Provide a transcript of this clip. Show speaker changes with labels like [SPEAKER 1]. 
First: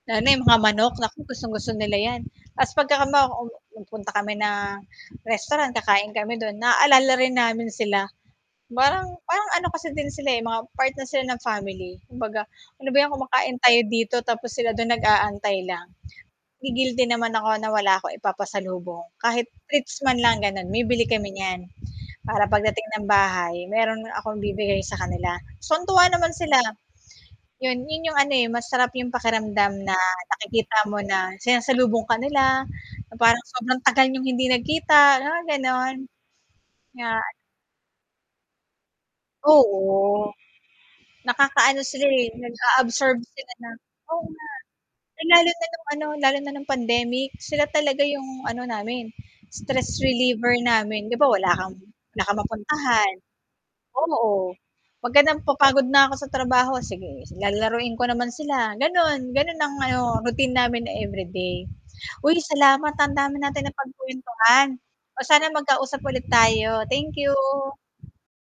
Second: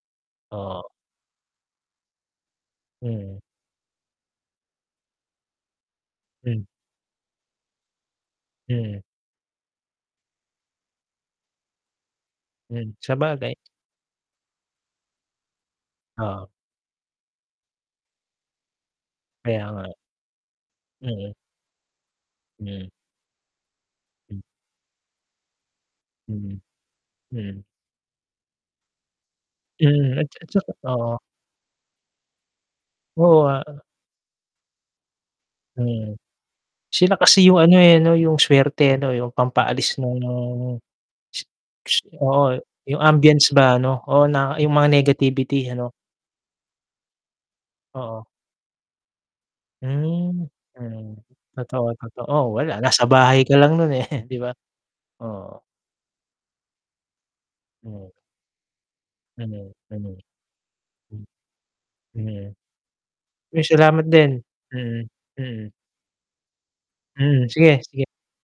[SPEAKER 1] Lalo na yung mga
[SPEAKER 2] Oo.
[SPEAKER 1] manok, naku, gustong-gusto nila yan. Tas pagkakama
[SPEAKER 2] Mm.
[SPEAKER 1] um, hmm, punta kami ng restaurant, kakain kami do'n,
[SPEAKER 2] Hmm.
[SPEAKER 1] naalala rin namin sila.
[SPEAKER 2] Mm.
[SPEAKER 1] Parang parang ano kasi din sila, eh, mga part na sila ng family, kumbaga, "Ano
[SPEAKER 2] Hmm,
[SPEAKER 1] ba yan
[SPEAKER 2] sabagay.
[SPEAKER 1] kumakain tayo dito, tapos sila do'n nag-aantay lang".
[SPEAKER 2] Oo.
[SPEAKER 1] Nagi-guilty naman ako, na wala akong ipapasalubong, kahit
[SPEAKER 2] Kaya nga eh.
[SPEAKER 1] treats man lang, gano'n, bibili kami
[SPEAKER 2] Mm.
[SPEAKER 1] niyan, para pagdating
[SPEAKER 2] Hmm.
[SPEAKER 1] ng bahay, meron
[SPEAKER 2] Hmm.
[SPEAKER 1] akong ibibigay sa kanila. Tuwan-tuwa naman sila,
[SPEAKER 2] Hmm, hmm.
[SPEAKER 1] 'yon, 'yon yung ano, eh, masarap yung pakiramdam na,
[SPEAKER 2] Hmm, at tsa at tsaka
[SPEAKER 1] nakikita mo
[SPEAKER 2] oo.
[SPEAKER 1] na sinasalubong ka nila, na parang
[SPEAKER 2] Oo, a-a
[SPEAKER 1] sobrang tagal niyong hindi nagkita, mga gano'n.
[SPEAKER 2] Hmm.
[SPEAKER 1] Nga
[SPEAKER 2] Sila
[SPEAKER 1] an
[SPEAKER 2] kasi yung ano, eh, 'no, yung swerte, eh, 'no, yung pampaalis no'ng
[SPEAKER 1] Oo.
[SPEAKER 2] no'ng, s
[SPEAKER 1] Nakakaano
[SPEAKER 2] s
[SPEAKER 1] sila, eh,
[SPEAKER 2] oo, yung
[SPEAKER 1] nag-a-absorb
[SPEAKER 2] ambience
[SPEAKER 1] sila ng
[SPEAKER 2] ba, 'no,
[SPEAKER 1] oo,
[SPEAKER 2] oo, na yung mga
[SPEAKER 1] na no'ng, lalo na
[SPEAKER 2] negativity
[SPEAKER 1] no'ng
[SPEAKER 2] ano.
[SPEAKER 1] ano, lalo na no'ng pandemic, sila talaga
[SPEAKER 2] Oo.
[SPEAKER 1] yung ano namin, stress
[SPEAKER 2] Hmm.
[SPEAKER 1] reliever namin. 'Di
[SPEAKER 2] Hmm,
[SPEAKER 1] ba, wala kang
[SPEAKER 2] totoo,
[SPEAKER 1] wala
[SPEAKER 2] totoo.
[SPEAKER 1] kang
[SPEAKER 2] Wala, nasa
[SPEAKER 1] mapuntahan,
[SPEAKER 2] bahay ka lang no'n, eh, di ba?
[SPEAKER 1] oo, pagka nam
[SPEAKER 2] Oo.
[SPEAKER 1] napapagod na ako sa trabaho, sige, lalaruin ko
[SPEAKER 2] Hmm.
[SPEAKER 1] naman sila, gano'n,
[SPEAKER 2] Ano
[SPEAKER 1] gano'n
[SPEAKER 2] yan,
[SPEAKER 1] ang
[SPEAKER 2] ano?
[SPEAKER 1] ano, routine namin na
[SPEAKER 2] Hmm,
[SPEAKER 1] everyday.
[SPEAKER 2] ano
[SPEAKER 1] Uy!
[SPEAKER 2] yan?
[SPEAKER 1] Salamat, ah, ang dami
[SPEAKER 2] Uy,
[SPEAKER 1] natin
[SPEAKER 2] salamat din,
[SPEAKER 1] napagkuwentuhan,
[SPEAKER 2] mm,
[SPEAKER 1] oh, sana
[SPEAKER 2] mm.
[SPEAKER 1] magkausap ulit tayo. Thank
[SPEAKER 2] Hmm,
[SPEAKER 1] you
[SPEAKER 2] sige, sige.